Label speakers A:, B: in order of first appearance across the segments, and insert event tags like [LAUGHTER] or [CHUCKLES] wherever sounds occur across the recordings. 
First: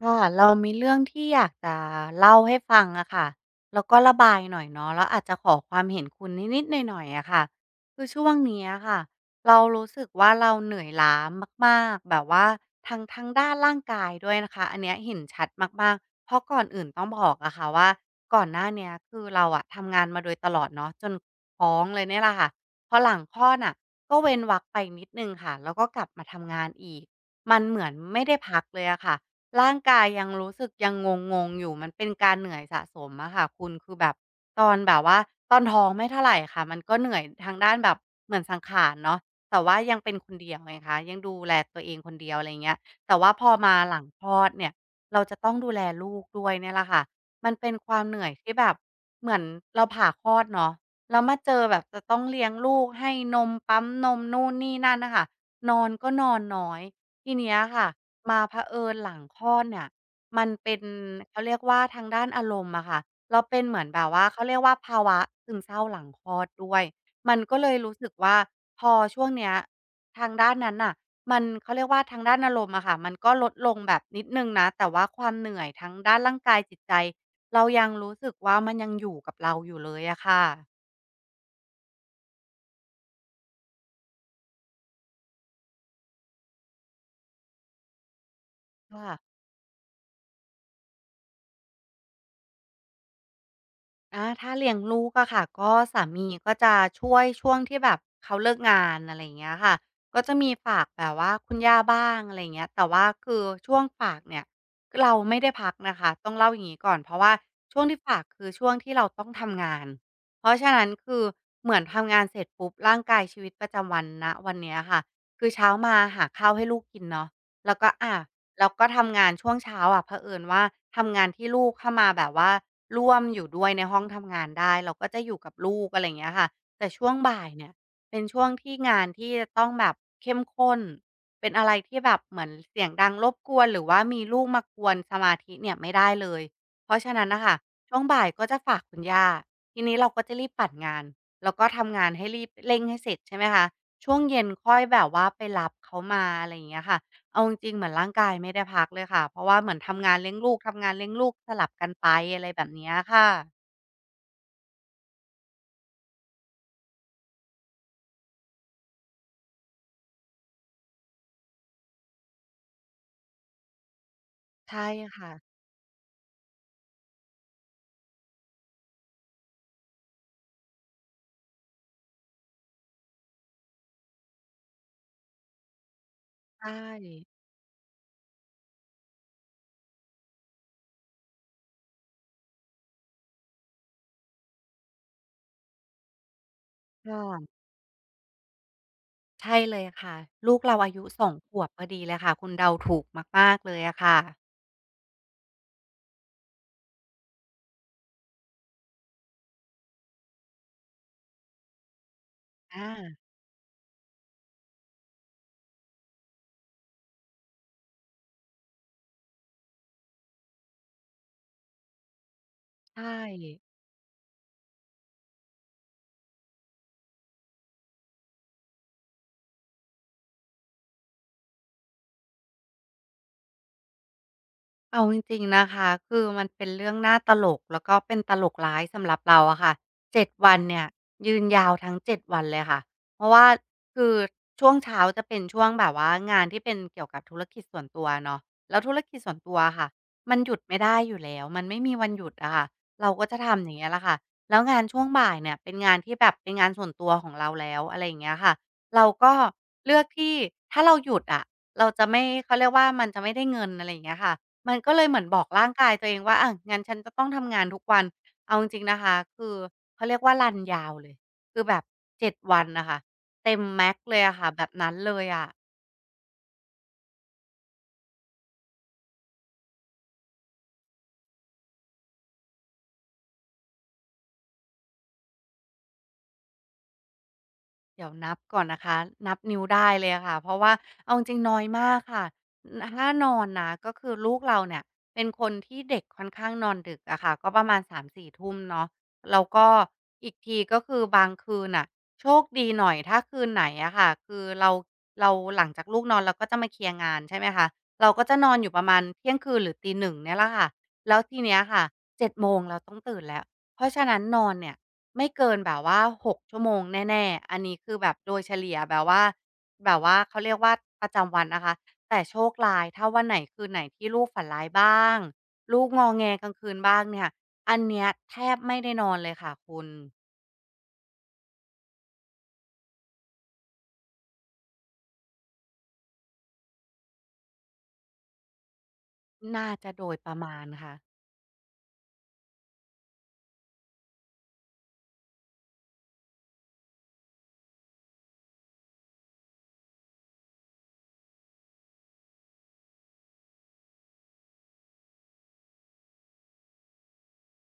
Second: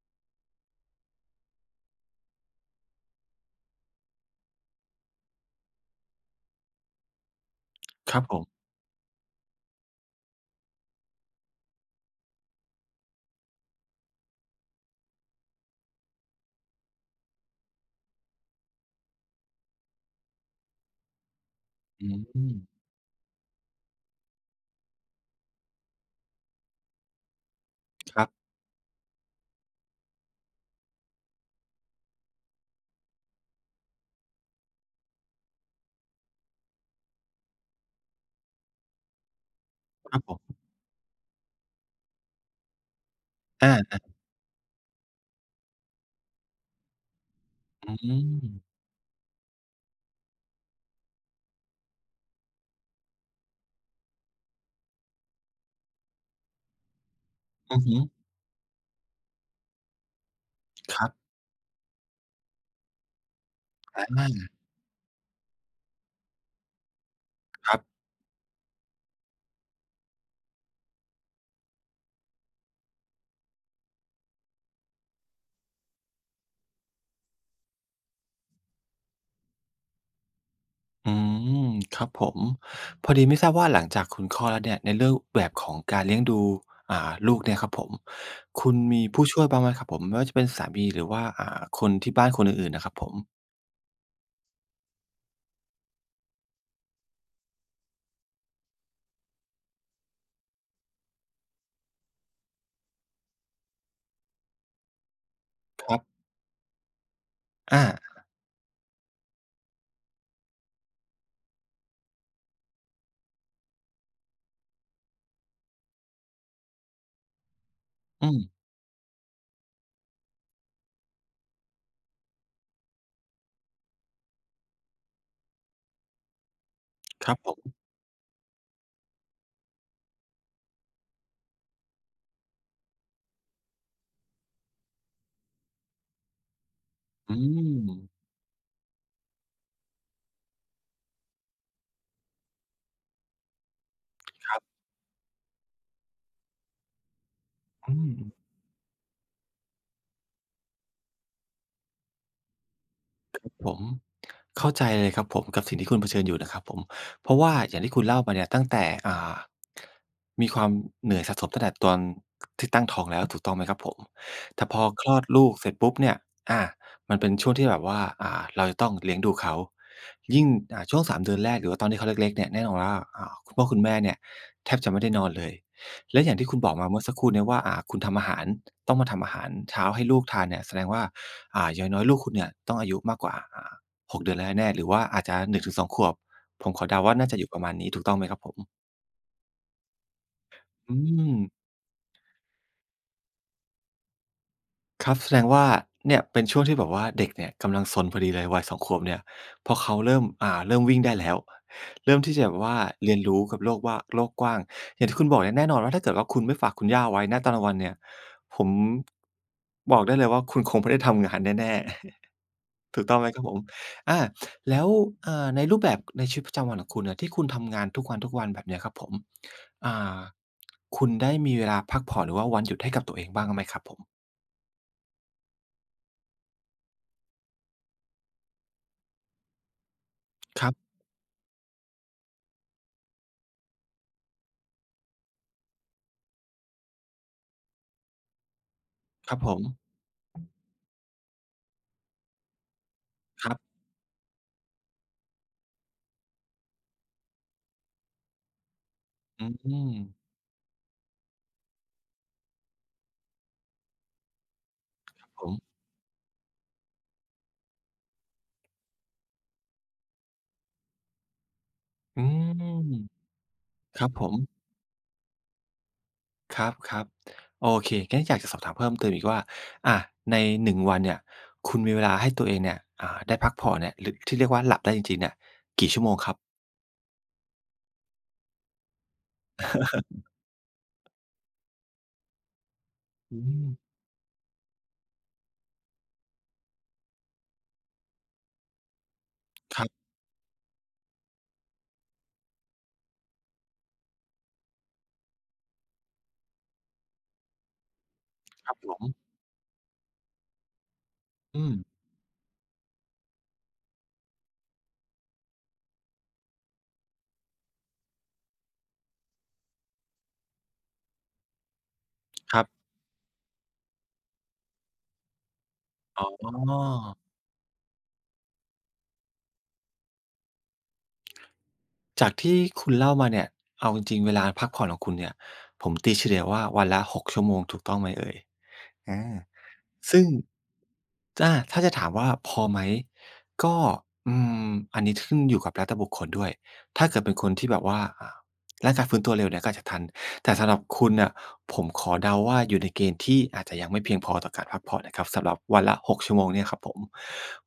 A: ค่ะ เรามีเรื่องที่อยากจะเล่าให้ฟังอะค่ะ แล้วก็ระบายหน่อยเนาะ แล้วอาจจะขอความเห็นคุณนิด ๆ หน่อย ๆ อะค่ะ คือ
B: ค
A: ช
B: รับ
A: ่วง
B: ผม
A: เนี้ยค่ะ เรารู้สึกว่า เราเหนื่อยล้ามาก ๆ แบบว่าทั้ง ทางด้านร่างกายด้วยนะคะ อันเนี้ยเห็นชัดมาก ๆ เพราะก่อนอื่นต้องบอกอะค่ะว่า ก่อนหน้าเนี้ย คือเราอะทำงานมาโดยตลอดเนาะ จนท้องเล
B: อ
A: ย
B: ื
A: เนี่ยล่ะค่ะ
B: ม
A: พอหลังคลอดน่ะ ก็เว้นวรรคไปนิดหนึ่งค่ะ แล้วก็กลับมาทำงานอีก มันเหมือน
B: ค
A: ไม
B: ร
A: ่
B: ับ
A: ได้พักเลยอะค่ะ ร่างกายยังรู้สึกยังงง ๆ อยู่ มันเป็นการเหนื่อยสะสมอะค่ะคุณ คือแบบตอนแบบว่า ตอนท้องไม่เท่าไรค่ะ มันก็เหนื่อยทางด้านแบบเหมือนสังขารเนาะ แต่ว่ายังเ
B: ค
A: ป็
B: รั
A: น
B: บ
A: ค
B: ผ
A: นเดี
B: ม
A: ยวไงคะ ยังดูแลตัวเองคนเดียว อะไรเงี้ย แต่ว่าพอ
B: อะ
A: มา
B: ฮ
A: หลัง
B: ะ
A: คลอดเนี่ย เราจะต้องดูแลลูกด้วยเนี่ยแหละค่ะ มันเป็นค
B: อื
A: วามเหนื่อยที่
B: ม
A: แบบเหมือน เราผ่าคลอดเนาะ แล้วมาเจอแบบจะต้องเลี้ยงลูก ให้นม ปั๊มนม นู่นนี่นั่นน่ะค่ะ นอนก็นอนน้อย ทีเนี้ย
B: อื
A: ค
B: อ
A: ่ะ
B: ฮึ
A: มาเผอิญหลังคลอดเนี่ย มันเป็น
B: ครับ
A: เขาเรียกว่าทางด้านอารมณ์อะค่ะ เราเป็นเหมือนแ
B: อ
A: บบว่า เขา
B: า
A: เรียกว่าภาวะซึมเศร้าหลังคลอดด้วย มันก็เล
B: คร
A: ย
B: ับ
A: รู้สึกว่า พอช่วงเนี้ย ทางด้านนั้นน่ะ มัน เขาเรียกว่าทางด้านอารมณ์อะค่ะ มันก็ลดลงแบบนิดหนึ่งนะ แต่ว่าความเหนื่อยทั้งด้านร่างกายจิต ใจ เรายังรู้สึกว่า มันยังอยู่กับเราอยู่เลยอะค่ะ
B: อืม ครับผม พอดีไม่ทราบว่า หลังจากคุณคลอดแล้วเนี่ย ในรูปแบบของการเลี้ยงดู อ่า ลูกเนี่ยครับผม คุณ
A: ค
B: ม
A: ่
B: ี
A: ะ
B: ผู้ช่วยบ้างไหมครับผม ไม่ว่าจะเป็นสามี หรือว่า อ่า คนที่บ้านคนอื่น ๆ น่ะครับผม?
A: อา ถ้าเลี้ยงลูกอะค่ะ ก็สามีก็จะช่วย ช่วงที่แบบเขาเลิกงาน อะไรอย่างเงี้ยค่ะ ก็จะมีฝากแบบว่าคุณย่า บ้าง อะไรอย่างเงี้ย แต่ว่าคือช่วงฝากเนี่ย เราไม่ได้พัก
B: ค
A: น
B: ร
A: ะ
B: ั
A: ค
B: บ
A: ะ ต้องเล่าอย่างงี้ก่อน เพราะว่าช
B: อ
A: ่วงที่ฝาก
B: า
A: คือช่วงที่เราต้องทำงาน เพราะฉะนั้น คือเหมือนทำงานเสร็จปุ๊บ ร่างกายชีวิตประจำวัน ณ วันเนี้ยค่ะ คือเช้ามาหาข้าวให้ลูกกินเนาะ แล้วก็ อะ
B: อืม
A: แล้วก็ทำงานช่วงเช้า อะ เผอิญว่าทำงานที่ลูกเข้ามาแบบว่าร่วมอยู่ด้วยในห้องทำงานได้ เราก็จะอยู่กับลูก อะไรอย่างเงี้ยค่ะ แต่ช่วง
B: ค
A: บ
B: รับ
A: ่าย
B: ผ
A: เนี่ย
B: ม
A: เป็นช่วงที่งานที่จะต้องแบบเข้มข้น เป็นอะไรที่แบบเหมือนเสียงดังรบกวน หรือว่ามีลูกมากวนสมาธิเนี่ยไม่ได้เลย เพราะฉะนั้น
B: อื
A: น่ะค่ะ ช่วง
B: ม
A: บ่ายก็จะฝากคุณย่า ทีนี้เราก็จะรีบปั่นงาน แล้วก็ทำงานให้รีบ เร่งให้เสร็จ ใช่ไหมคะ ช่วงเย็น
B: ครับ
A: ค่อยแบบว่า ไปรับเขามา อะไรอย่างเงี้ยค่ะ เอาจริง ๆ เหมื
B: อ
A: อน
B: ื
A: ร่างกา
B: ม
A: ยไม่ได้พักเลยค่ะ เพราะว่าเหมือนทำงาน เลี้ยงลูก ทำงาน เลี้ยงลูก สลับกันไป อะไรแบบเนี้ยค่
B: ครั
A: ะ
B: บผม เข้าใจเลยครับผม กับสิ่งที่คุณเผชิญอยู่นะครับผม เพราะว่าอย่างที่คุณเล่ามาเนี่ย ตั้งแต่ อ่า มีความเหนื่อยสะสมตั้งแต่ตอน ก ที่ตั้งท้องแล้ว ถูกต้องไหมครับผม? แต่
A: ใช
B: พ
A: ่
B: อคลอ
A: ค
B: ด
A: ่ะ
B: ลูกเสร็จปุ๊บเนี่ย อา มันเป็นช่วงที่แบบว่า อ่า เราจะต้องเลี้ยงดูเขา ยิ่ง อ่า ช่วง 3 เดือนแรก หรือว่าตอนที่เขาเล็ก ๆ เนี่ย แน่นอนว่า อ่า คุณพ่อคุณแม่เนี่ย แทบจะไม่ได้นอนเลย และอย่างที่คุณ
A: ใช
B: บอกมาเมื่อสักค
A: ่
B: รู่เนี้ยว่า อ่า คุณทำอาหาร ต้องมาทำอาหารเช้าให้ลูกทานเนี่ย แสดงว่า อ่า อย่างน้อย ๆ ลูกคุณเนี่ย ต้องอายุมากกว่า อ่า 6 เดือนแล้วแน่ ๆ หรือว่าอาจจะ 1-2 ขวบ ผมขอเดา
A: ค
B: ว่
A: ่
B: าน่าจะ
A: ะ
B: อยู่ประมาณนี้ ถูกต้องไหมครับผม?
A: ใช่เลยค่ะ ลูกเราอา
B: อื
A: ยุ 2
B: ม
A: ขวบพอดีเลยค่ะ คุณเดาถูก มาก ๆ เลยอะค่ะ
B: ครับ แสดงว่า เนี่ยเป็นช่วงที่แบบว่า เด็กเนี่ยกำลังซนพอดีเลย วัย 2 ขวบเนี่ย พอเขาเริ่ม อ่า เริ่มวิ่งได้แล้ว เริ่มที่จะแบบว่
A: อ
B: าเรี
A: า
B: ยนรู้กับโลกว่า โลกกว้าง อย่างที่คุณบอกเนี่ยแน่นอนว่า ถ้าเกิดว่าคุณไม่ฝากคุณย่าเอาไว้ ณ ตอนกลางวันเนี่ย ผม บอกได้เลยว่าคุณคงไม่ได้ทำงานแน่ ๆ [CHUCKLES]
A: ใช
B: ถูกต้องไหมครับผ
A: ่
B: ม? อา แล้ว อ่า ในรูปแบบในชีวิตประจำวันของคุณเนี่ย ที่คุณทำงาน ทุกวัน ๆ แบบเนี้ยครับผม อ่า คุณได้มีเวลาพักผ่อน หรือว่าวันหยุดให้กับตัวเองบ้างไหมครับผม?
A: เอาจริง ๆ นะคะ คือมันเป็นเรื่องน่าตลก แล้วก็เป็นตลกร้ายสำหรับเราอะค่ะ 7 วัน
B: ครั
A: เน
B: บ
A: ี่ย ยืนยาวทั้ง 7 วันเลยค่ะ เพราะว่า คือช่วงเช้าจะเป็นช่วงแบบว่า งานที่เป็นเกี่ยวกับธุรกิจส่วนตัวเนาะ แล้วธุรกิจส
B: ค
A: ่
B: ร
A: ว
B: ั
A: น
B: บ
A: ต
B: ผ
A: ัวอะค่ะ
B: ม
A: มันหยุดไม่ได้อยู่แล้ว มันไม่มีวันหยุดอะค่ะ เราก็จะ
B: ค
A: ท
B: รับ
A: ำอย่างเงี้ยล่ะค่ะ แล้วงานช่วงบ่ายเนี่ย เป็นงานที่แบบเป็นงานส่วนตัวของเราแล้ว อะไรอย่างเงี้ยค่ะ เราก็
B: อื
A: เลือก
B: ม
A: ที่ ถ้าเราหยุดอะ เราจะไม่ เขาเรียกว่า มันจะไม่ได้เงิน อะไรอย่างเงี้ยค่ะ มันก็เลย
B: ค
A: เหมือ
B: ร
A: น
B: ับ
A: บ
B: ผ
A: อก
B: ม
A: ร่างกายตัวเองว่า อ่า งั้นฉันจะต้องทำงานทุกวัน เอาจริง ๆ นะคะ คือเขาเรียกว่ารันยาวเลย คือแบบ
B: อื
A: 7 วั
B: ม
A: นน่ะค่ะ เต็ม max
B: ครับ
A: เล
B: ผ
A: ยอะค่
B: ม
A: ะ แบบนั้นเลยอะ
B: ครับ ๆ โอเค งั้นอยากจะสอบถามเพิ่มเติมอีกว่า อะ ใน 1 วันเนี่ย คุณมีเวลาให้ตัวเองเนี่ย อ่า ได้พักผ่อนเนี่ย หรือที่เรียกว่าหลับได้จริง ๆ เนี่ยกี่ชั่วโมงครับ?
A: เดี๋ยวนับก่อนนะคะ นับนิ้วได้เลยอะค่ะ เพราะว่าเอ
B: [LAUGHS]
A: าจริงน้อยมากค่ะ น น่าน
B: อื
A: อนนะ
B: ม
A: ก็คือลูกเราเนี่ย เป็นคนที่เด็กค่อนข้างนอนดึกอะค่ะ ก็ประมาณ 3-4 ทุ่มเนาะ แล้วก็
B: ครับ
A: อีกที ก็คือบางคืนน่ะ โชคดีหน่อยถ้าคืนไหนอะค่ะ คือเรา เราหลังจากลูกนอน เราก็จะมาเคลียร์งาน ใช่ไหมคะ เราก็จะนอนอย
B: ค
A: ู
B: ร
A: ่
B: ับ
A: ประ
B: ผ
A: มาณ
B: ม
A: เที่ยงคืน หรือ 01:00 นี่ล่ะค่ะ แล้วทีเนี้
B: อ
A: ย
B: ื
A: ค่ะ
B: ม
A: 7 โมง เราต้องตื่นแล้ว เพราะฉะนั้นนอนเนี่ย ไม่เกินแบบว่า 6 ชั่วโมงแน่ ๆ อันนี้คือแบบโดยเฉลี่ยแบบว่า แบบว่าเขาเรียกว่าประจำวันนะคะ แต่โชค
B: ครั
A: ร
B: บ
A: ้ายถ้าวันไหน คืนไหนที่ลูกฝันร้ายบ้าง ลูกงอ
B: อ
A: แ
B: ๋
A: งกลางคืนบ้าง
B: อ
A: เนี่ย อันเนี้ยแทบไม่ได้นอนเลยค่ะคุณ
B: จากที่คุณเล่ามาเนี่ย เอาจริง ๆ เวลาพักผ่อนของคุณเนี่ย ผมตีเฉลี่ยว่าวันละ 6 ชั่วโมง ถูกต้องไหมเอ่ย? อา
A: น่าจะโด
B: ซ
A: ย
B: ึ่ง
A: ประมาณค่ะ
B: อ่า ถ้าจะถามว่าพอไหม ก็ อืม อันนี้ขึ้นอยู่กับรัฐบุคคลด้วย ถ้าเกิดเป็นคนที่แบบว่า อ่า ร่างกายฟื้นตัวเร็วเนี่ยก็อาจจะทัน แต่สำหรับคุณน่ะ ผมขอเดาว่า อยู่ในเกณฑ์ที่อาจจะยังไม่เพียงพอต่อการพักผ่อนนะครับ สำหรับวันละ 6 ชั่วโมงเนี่ยครับผม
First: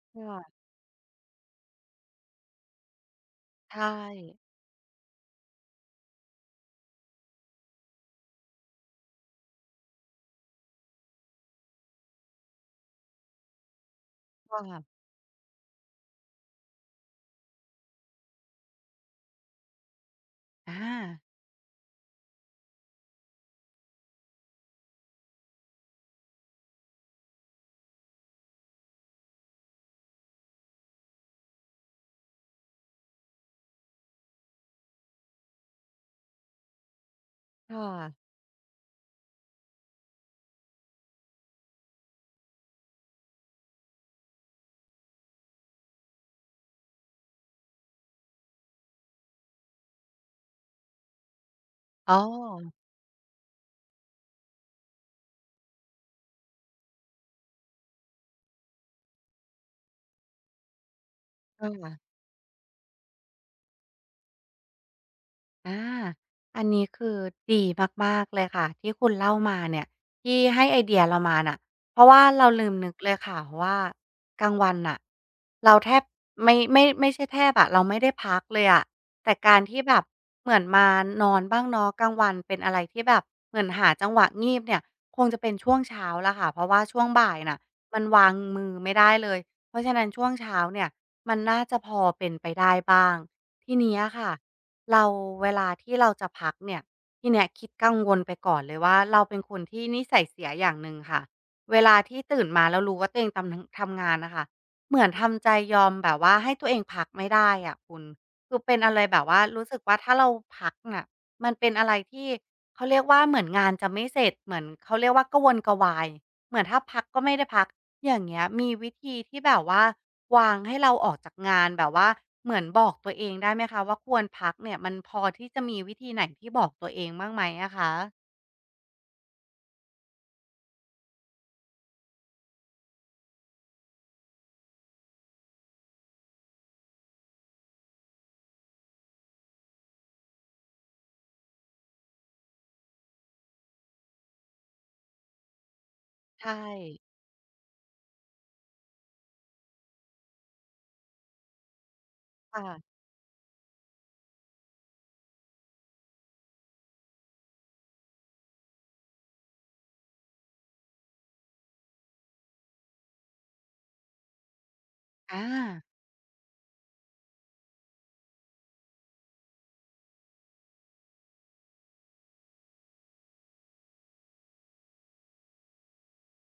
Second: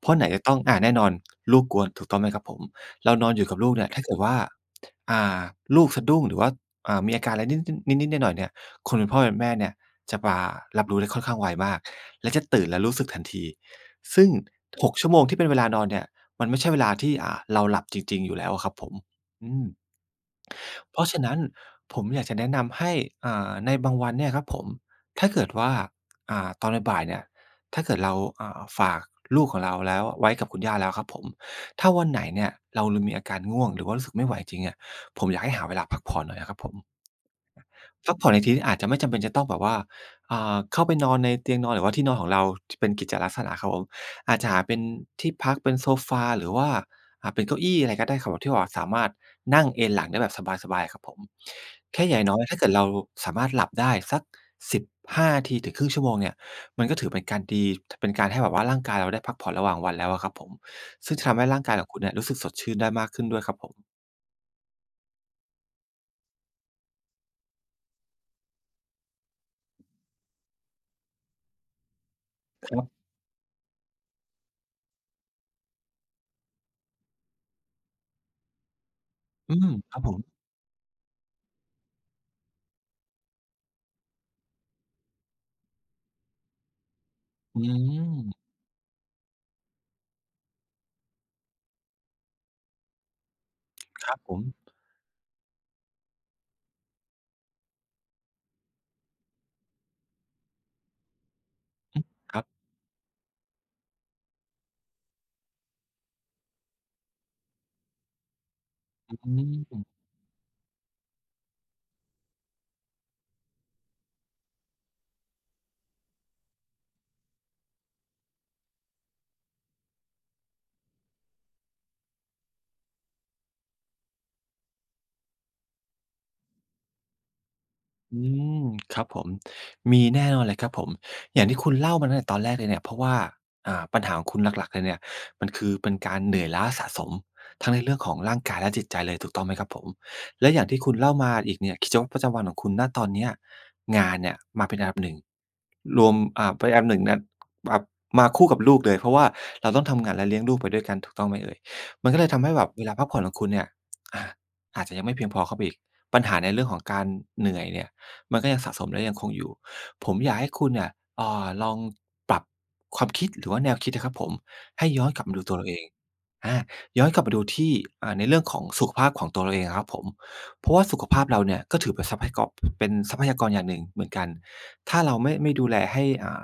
B: เพรา
A: ใ
B: ะ
A: ช
B: ไหนจะ
A: ่
B: ต้อง อ่า แน่นอน ลูกกวน ถูกต้องไหมครับผม เรานอนอยู่กับลู
A: ใช
B: กเนี่ย ถ้าเกิดว่า
A: ่
B: อ่า ลูกสะดุ้งหรือว่า อ่า มีอาการอะไรนิด นิด ๆ หน่อย ๆ เนี่ย คนเป็นพ่อแม่เนี่ย จะมารับรู้ได้ค่อนข้างไวมาก และจะตื่นแล้วรู้สึกทันที ซึ่ง
A: ใช่ค่
B: ห
A: ะ
B: ก ชั่วโมงที่เป็นเวลานอนเนี่ย มันไม่ใช่เวลาที่ อ่า เราหลับจริง ๆ อยู่แล้วอะครับผม อืม
A: อ
B: เพราะฉ
A: า
B: ะนั้นผมอยากจะแนะนำให้ อ่า ในบางวันเนี่ยครับผม ถ้าเกิดว่า อ่า ตอนบ่าย ๆ เนี่ย ถ้าเกิดเรา อ่า ฝาก ลูกของเราแล้วไว้กับคุณย่าแล้วครับผม ถ้าวันไหนเนี่ย เรามีอาการง่วงหรือว่ารู้สึกไม่ไหวจริงเนี่ย ผมอยากให้หาเวลาพักผ่อนหน่อยอะครับผม
A: ค่
B: พั
A: ะ
B: กผ่อนในที่นี้อาจจะไม่จำเป็นจะต้องแบบว่า อ่า เข้าไปนอนในเตียงนอน หรือว่าที่นอนของเรา ท เป็นกิจลักษณะครับผม อาจจะหาเป็นที่พักเป็นโซฟาหรือว่า อ่า เป็นเก้าอี้ อะไรก็ได้ครับที่ว่า สามารถนั่งเอนหลังได้แบบสบาย ๆ ครับผม แค่
A: อ
B: อ
A: ๋
B: ย่
A: อ
B: างน้อยถ้าเกิดเราสามารถหลับได้สัก 15 นาทีถึง 0.5 ชั่วโมงเนี่ย มันก็ถือเป็นการดี ถ เป็นการให้แบบว่าร่างกายเราได้พักผ่อนระหว่างวันแล้วอะครับผม ซึ่งทำให้ร่
A: ใ
B: า
A: ช
B: ง
A: ่
B: กายข
A: ค
B: อง
A: ่
B: ค
A: ะ
B: ุณเนี่ย รู้สึกสดชื่นได้มากขึ้นด้วยครับผม
A: อา อันนี้คือดีมาก ๆ เลยค่ะ ที่คุณเล่ามาเนี่ย ที่ให้ไอเดียเรามาน่ะ เพราะว่าเราลื
B: ค
A: ม
B: รั
A: น
B: บ
A: ึกเลยค่ะว่า กลางวันน่ะ เราแทบ ไม ไม่ ไม่ใช่แทบอะ เราไม่ได้พักเลยอะ แต่
B: อ
A: ก
B: ื
A: าร
B: ม
A: ที่แ
B: ค
A: บ
B: รับ
A: บ
B: ผม
A: เหมือนมานอนบ้างเนาะ กลางวันเป็นอะไรที่แบบเหมือนหาจังหวะงีบเนี่ย คงจะเป็นช่วงเช้าล่ะค่ะ เพราะว่าช่วงบ่ายน่
B: อ
A: ะ
B: ื
A: มันวาง
B: ม
A: มือไม่ได้เลย เพราะฉะนั้นช่วงเช้าเนี่ย มันน่าจะพอเป็นไปได้บ้าง ทีนี้
B: ค
A: อ
B: รั
A: ะ
B: บ
A: ค่
B: ผ
A: ะ
B: ม
A: เรา เวลา ที่เราจะพักเนี่ย ที่นี้คิดกังวลไปก่อนเลยว่า เราเป็นคนที่นิสัยเสียอย่างหนึ่งค่ะ เวลา
B: อืม
A: ที่
B: ค
A: ต
B: ร
A: ื
B: ั
A: ่
B: บ
A: นมาแล้วรู้ว่าตัวเองตำลัง ทำงานน่ะค่ะ เหมือนทำใจยอมแบบว่าให้ตัวเองพักไม่ได้อะคุณ คือเป็นอะไรแบ
B: อ
A: บ
B: ื
A: ว่ารู้สึก
B: ม
A: ว่า ถ้าเราพักน่ะ มันเป็นอะไรที่ เขาเรียกว่าเหมือนงานจะไม่เสร็จ เหมือน เขาเรียกว่ากระวนกระวาย เหมือนถ้าพักก็ไม่ได้พัก อย่างเงี้ย มีวิธีที่แบบว่าวางให้เราออกจากงาน แบบว่าเหมือนบอกตัวเองได้ไหมคะว่า "ควรพัก" เนี่ย มันพอที่จะมีวิธีไหนที่บอกตัวเองบ้างไหมอะคะ?
B: อืม ครับผม มีแน่นอนเลยครับผม อย่างที่คุณเล่ามาตั้งแต่ตอนแรกเลยเนี่ย เพราะว่า อ่า ปัญหาของคุณหลัก ๆ เลยเนี่ย มันคือเป็นการเหนื่อยล้าสะสม ทั้งในเรื่องของร่างกายและจิตใจเลย ถูกต้องไหมครับผม และอย่างที่คุณเล่ามาอีกเนี่ย กิจวัตรประจำวันของคุณ ณ ตอนเนี้ย งานเนี่ยมาเป็นอันดับ 1 รวม
A: ใ
B: อ
A: ช
B: ่า ไปอับ หนึ
A: ่
B: ่ง น่ะ แบบมาคู่กับลูกเลย เพราะว่าเราต้องทำงานและเลี้ยงลูกไปด้วยกัน ถูกต้องไหมเอ่ย มันก็เลยทำให้
A: ค่
B: แบบ
A: ะ
B: เวลาพักผ่อนของคุณเนี่ย อ่า อาจจะยังไม่เพียงพอเข้าไปอีก ปัญหาในเรื่องของ การเหนื่อยเนี่ย มันก็ยังสะสมและยังคงอยู่ ผมอยากให้คุณเนี่ย อ่า ลองปรับความคิดหรือว่าแนวคิดอะครับผม ให้ย้อนกลับมา
A: อ
B: ดูตัวเราเอ
A: า
B: ง อ่า ย้อนกลับมาดูที่ อ่า ในเรื่องของสุขภาพของตัวเราเองอะครับผม เพราะว่า สุขภาพเราเนี่ย ก็ถือเป็น ทรัพยา ก เป็นทรัพยากรอย่างหนึ่งเหมือนกัน ถ้าเราไม่ ไม่ดูแลให้ อ่า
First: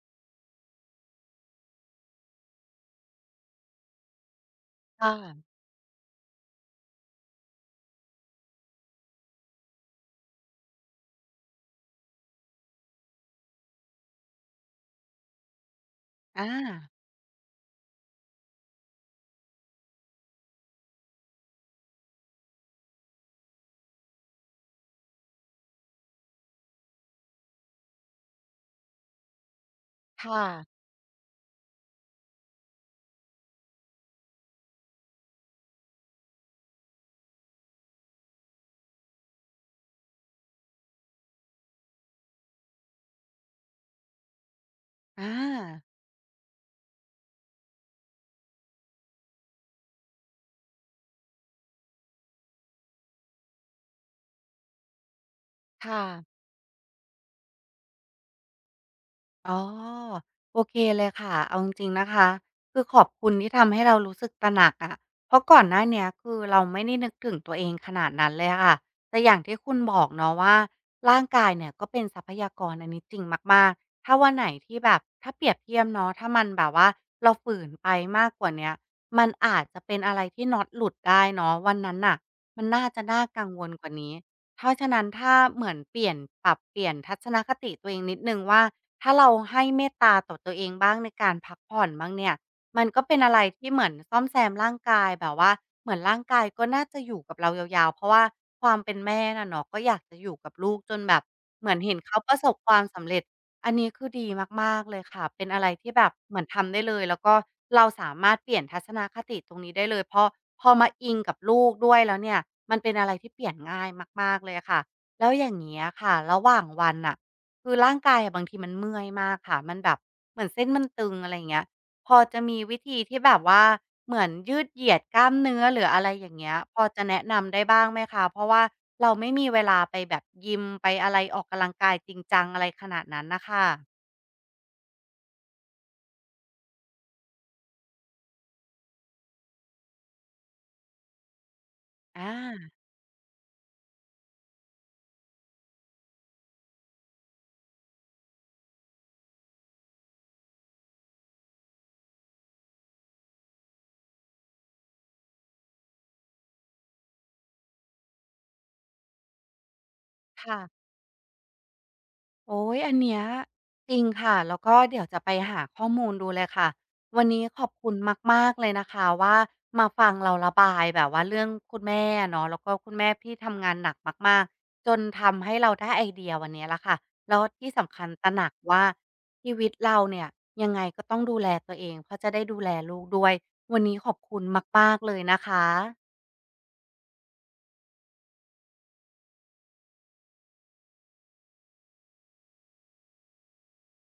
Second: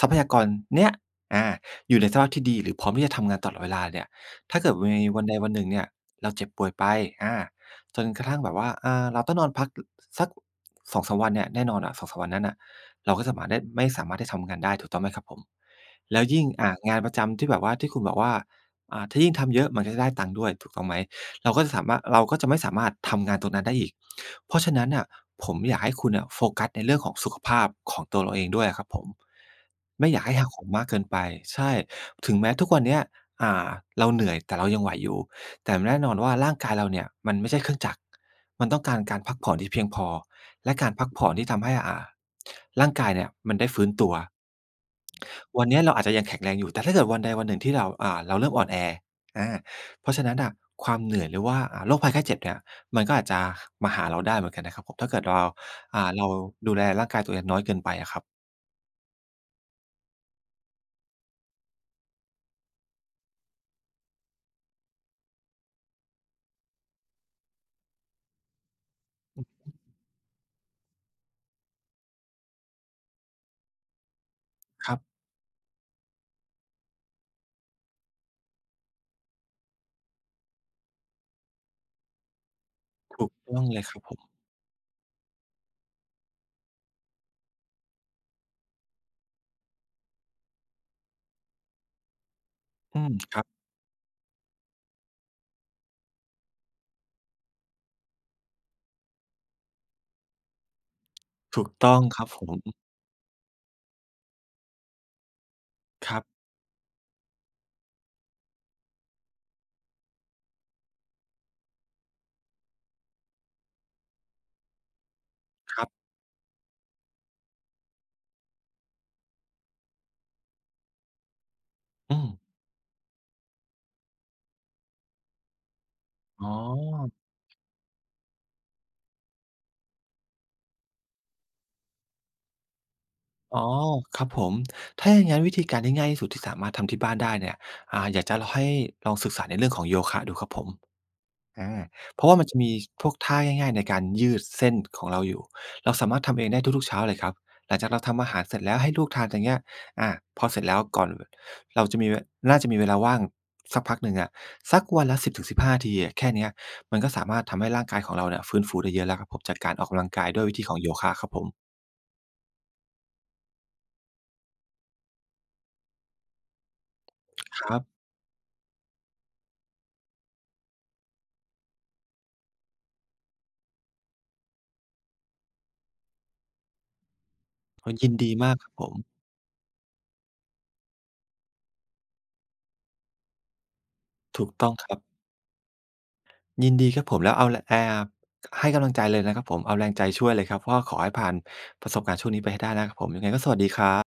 B: ทรัพยากรเนี้ย อา อยู่ในสภาพที่ดี หรือพร้อมที่จะทำงานตลอดเวลาเนี่ย ถ้าเกิดมัน
A: ค
B: ม
A: ่
B: ีวันใด
A: ะ
B: วันหนึ่งเนี่ย เราเจ็บป่วยไป อ่า จนกระทั่งแบบว่า อ่า เราต้องนอนพัก ล สัก 2-3 วันเนี่ย แน่นอนอะ 2-3 วันนั้นน่ะ เราก็สามารถได้ ไม่สามารถที่จะทำงานได้ ถูกต้องไหมครับผม แล้วย
A: อ
B: ิ่ง อ่า
A: า
B: งานประจำที่แบบว่า ที่คุณบอกว่า อ่า ถ้ายิ่งทำเยอะ มันก็จะได้ตังค์ด้วย ถูกต้องไหม เราก็จะสาม่า เราก็จะไม่สามารถทำงานตรงนั้นได้อีก เพราะฉะนั้นน่ะ ผมอยากให้คุณน่ะ โฟกัสในเรื่องของสุขภาพของตัวเราเองด้วยอะครับผม ไม่อยา
A: ค
B: กให
A: ่
B: ้หักโห
A: ะ
B: มมากเกินไป ใช่ ถึงแม้ทุกวันเนี้ย อ่า เราเหนื่อย แต่เรายังไหวอยู่ แต่แน่นอนว่าร่างกายเราเนี่ย มันไม่ใช่เครื่องจักร มันต้องการการพักผ่อน ที่เพียงพอ และการพักผ่อนที่ทำให้ อ่า ร่างกายเนี่ยมันได้ฟื้นตัว
A: อ
B: วันเนี้ย
A: า
B: เราอาจจะยังแข็งแรงอยู่ แต่ถ้าเกิดวันใดวันหนึ่งที่เรา อ่า เราเริ่มอ่อนแอ อา เพราะฉะนั้นน่ะ ความเหนื่อยหรือว่าโรคภัยไข้เจ็บเนี่ย มันก็อาจจะมาหาเราได้เหมือนกันนะครับผม ถ้าเกิด ว เรา
A: ค่
B: อ่า
A: ะ
B: เราดูแลร่างกายตัวเองน้อยเกินไปอะครับ
A: อ๋อ โอเคเลยค่ะ เอาจริง ๆ นะคะ คือขอบคุณที่ทำให้เรารู้สึกตระหนักอะ เพราะก่อนหน้าเนี้ย คือเราไม่ได้นึกถึงตัวเองขนาดนั้นเลยค่ะ แต่อย่างที่คุณ
B: [UNINTELLIGIBLE]
A: บอกเนาะว่า ร่างกายเนี่ยก็เป็นทรัพยากร อันนี้จริงมาก ๆ ถ้าวันไหนที่แ
B: ค
A: บ
B: รั
A: บ
B: บ
A: ถ้าเปรียบเทียบเนาะ ถ้ามันแบบว่าเราฝืนไปมากกว่าเนี้ย มันอาจจะเป็นอะไรที่น๊อตหลุดได้เนาะ วันนั้นน่ะมันน่าจะน
B: ถ
A: ่า
B: ูก
A: กัง
B: ต้
A: ว
B: อง
A: ล
B: เล
A: ก
B: ย
A: ว่า
B: ครับ
A: นี
B: ผ
A: ้
B: ม
A: เพราะฉะนั้นถ้าเหมือนเปลี่ยน ปรับเปลี่ยนทัศนคติตัวเองนิดหนึ่งว่า ถ้าเราให้เมตตาต่อตัวเองบ้างในการพักผ่อนบ้างเนี่ย มันก
B: อื
A: ็เป
B: ม
A: ็นอะ
B: ค
A: ไร
B: รับ
A: ที่เหมือนซ่อมแซมร่างกาย แบบว่าเหมือนร่างกายก็น่าจะอยู่กับเรายาว ๆ เพราะว่าความเป็นแม่น่ะเนาะ ก็อยากจะอยู่กับลูกจนแบบ
B: ถ
A: เ
B: ู
A: หม
B: ก
A: ือน
B: ต
A: เห
B: ้
A: ็
B: อ
A: น
B: ง
A: เขา
B: ครับ
A: ประ
B: ผ
A: สบค
B: ม
A: วามสำเร็จ อันนี้คือดีมาก ๆ เลยค่ะ เป็นอะไรที่แบ
B: ค
A: บ
B: รับ
A: เหมือนทำได้เลย แล้วก็เราสามารถเปลี่ยนทัศนะคติตรงนี้ได้เลย เพราะพอมาอิงกับลูกด้วยแล้วเนี่ย มันเป็นอะไรที่เปลี่ยนง่ายมาก ๆ เลยอะค่ะ แล้วอย่างนี
B: ค
A: ้
B: รั
A: อ
B: บ
A: ะค่ะ ระหว่างวันน่ะ คือร่างกายอะบางทีมันเมื่อยมากค่ะ มันแบบเหมือนเส้นมันตึง อะไรอย่างเงี้ย พ
B: อ
A: อ
B: ื
A: จะ
B: ม
A: มีวิธีที่แบบว่าเหมือนยืดเหยียดกล้ามเนื้อ หรืออะไรอย่าง
B: อ
A: เง
B: ๋อ
A: ี้ย พอจะแนะนำได้บ้างไหมคะ? เพราะว่าเราไม่มีเวลาไปแบบยิม ไปอะไรออกกำลังกาย จริงจังอะไรขนาดนั้นน่ะค
B: อ
A: ่
B: ๋อ
A: ะ
B: ครับผม ถ้าอย่างงั้นวิธีการที่ง่ายที่สุด ที่สามารถทำที่บ้านได้เนี่ย อ่า อยากจะล ให้ลองศึกษาในเรื่องของโยคะดูครับผม อา เพ
A: อ
B: ราะว่ามันจะมี
A: า
B: พวกท่าง่าย ๆ ในการยืดเส้นของเราอยู่ เราสามารถทำเองได้ทุก ๆ เช้าเลยครับ หลังจากเราทำอาหารเสร็จแล้วให้ลูกทานอย่างเงี้ย อา พอเสร็จแล้ว ก่อนเราจะมี น่าจะมีเวลาว่างสักพักหนึ่งอะ สักวันละ 10 ถึง 15 นาทีอะ แค่เนี้ยมันก็สามารถทำให้ร่างกายของเราเนี่ย ฟื้นฟูได้เยอะแล้วครับผม จากการออกกำลังกายด้
A: ค
B: วยวิ
A: ่
B: ธี
A: ะ
B: ของโยคะครับผม
A: โอ๊ย อันเนี้ย จริงค่ะ แล้วก็เดี๋ยวจะไปหาข้อมูลดูเลยค่ะ วันนี้ข
B: ค
A: อบ
B: รับ
A: คุณมาก ๆ เลยนะคะว่า มาฟังเราระบายแบบว่าเรื่องคุณแม่อะเนาะ แล้วก็คุณแม่ที่ทำงานหนักมาก ๆ จนทำให้เราได้ไอเดียวันนี้แล้วค่ะ แล้วที่ส
B: เออ
A: ำคั
B: ยิ
A: ญ
B: น
A: ต
B: ด
A: ร
B: ี
A: ะหน
B: ม
A: ั
B: า
A: ก
B: กครับ
A: ว่า
B: ผม
A: ชีวิตเราเนี่ย ยังไงก็ต้องดูแลตัวเอง เพราะจะได้ดูแลลูกด้วย วันนี้ขอบคุ
B: ถ
A: ณ
B: ูกต้อง
A: ม
B: ค
A: า
B: รั
A: ก
B: บ
A: ๆ เลยนะคะ
B: ยินดีครับผม แล้วเอาแร อ่า ให้กำลังใจเลยนะครับผม เอาแรงใจช่วยเลยครับว่า ขอให้ผ่านประสบการณ์ช่วงนี้ไปให้ได้นะครับผม ยังไงก็สวัสดีครับ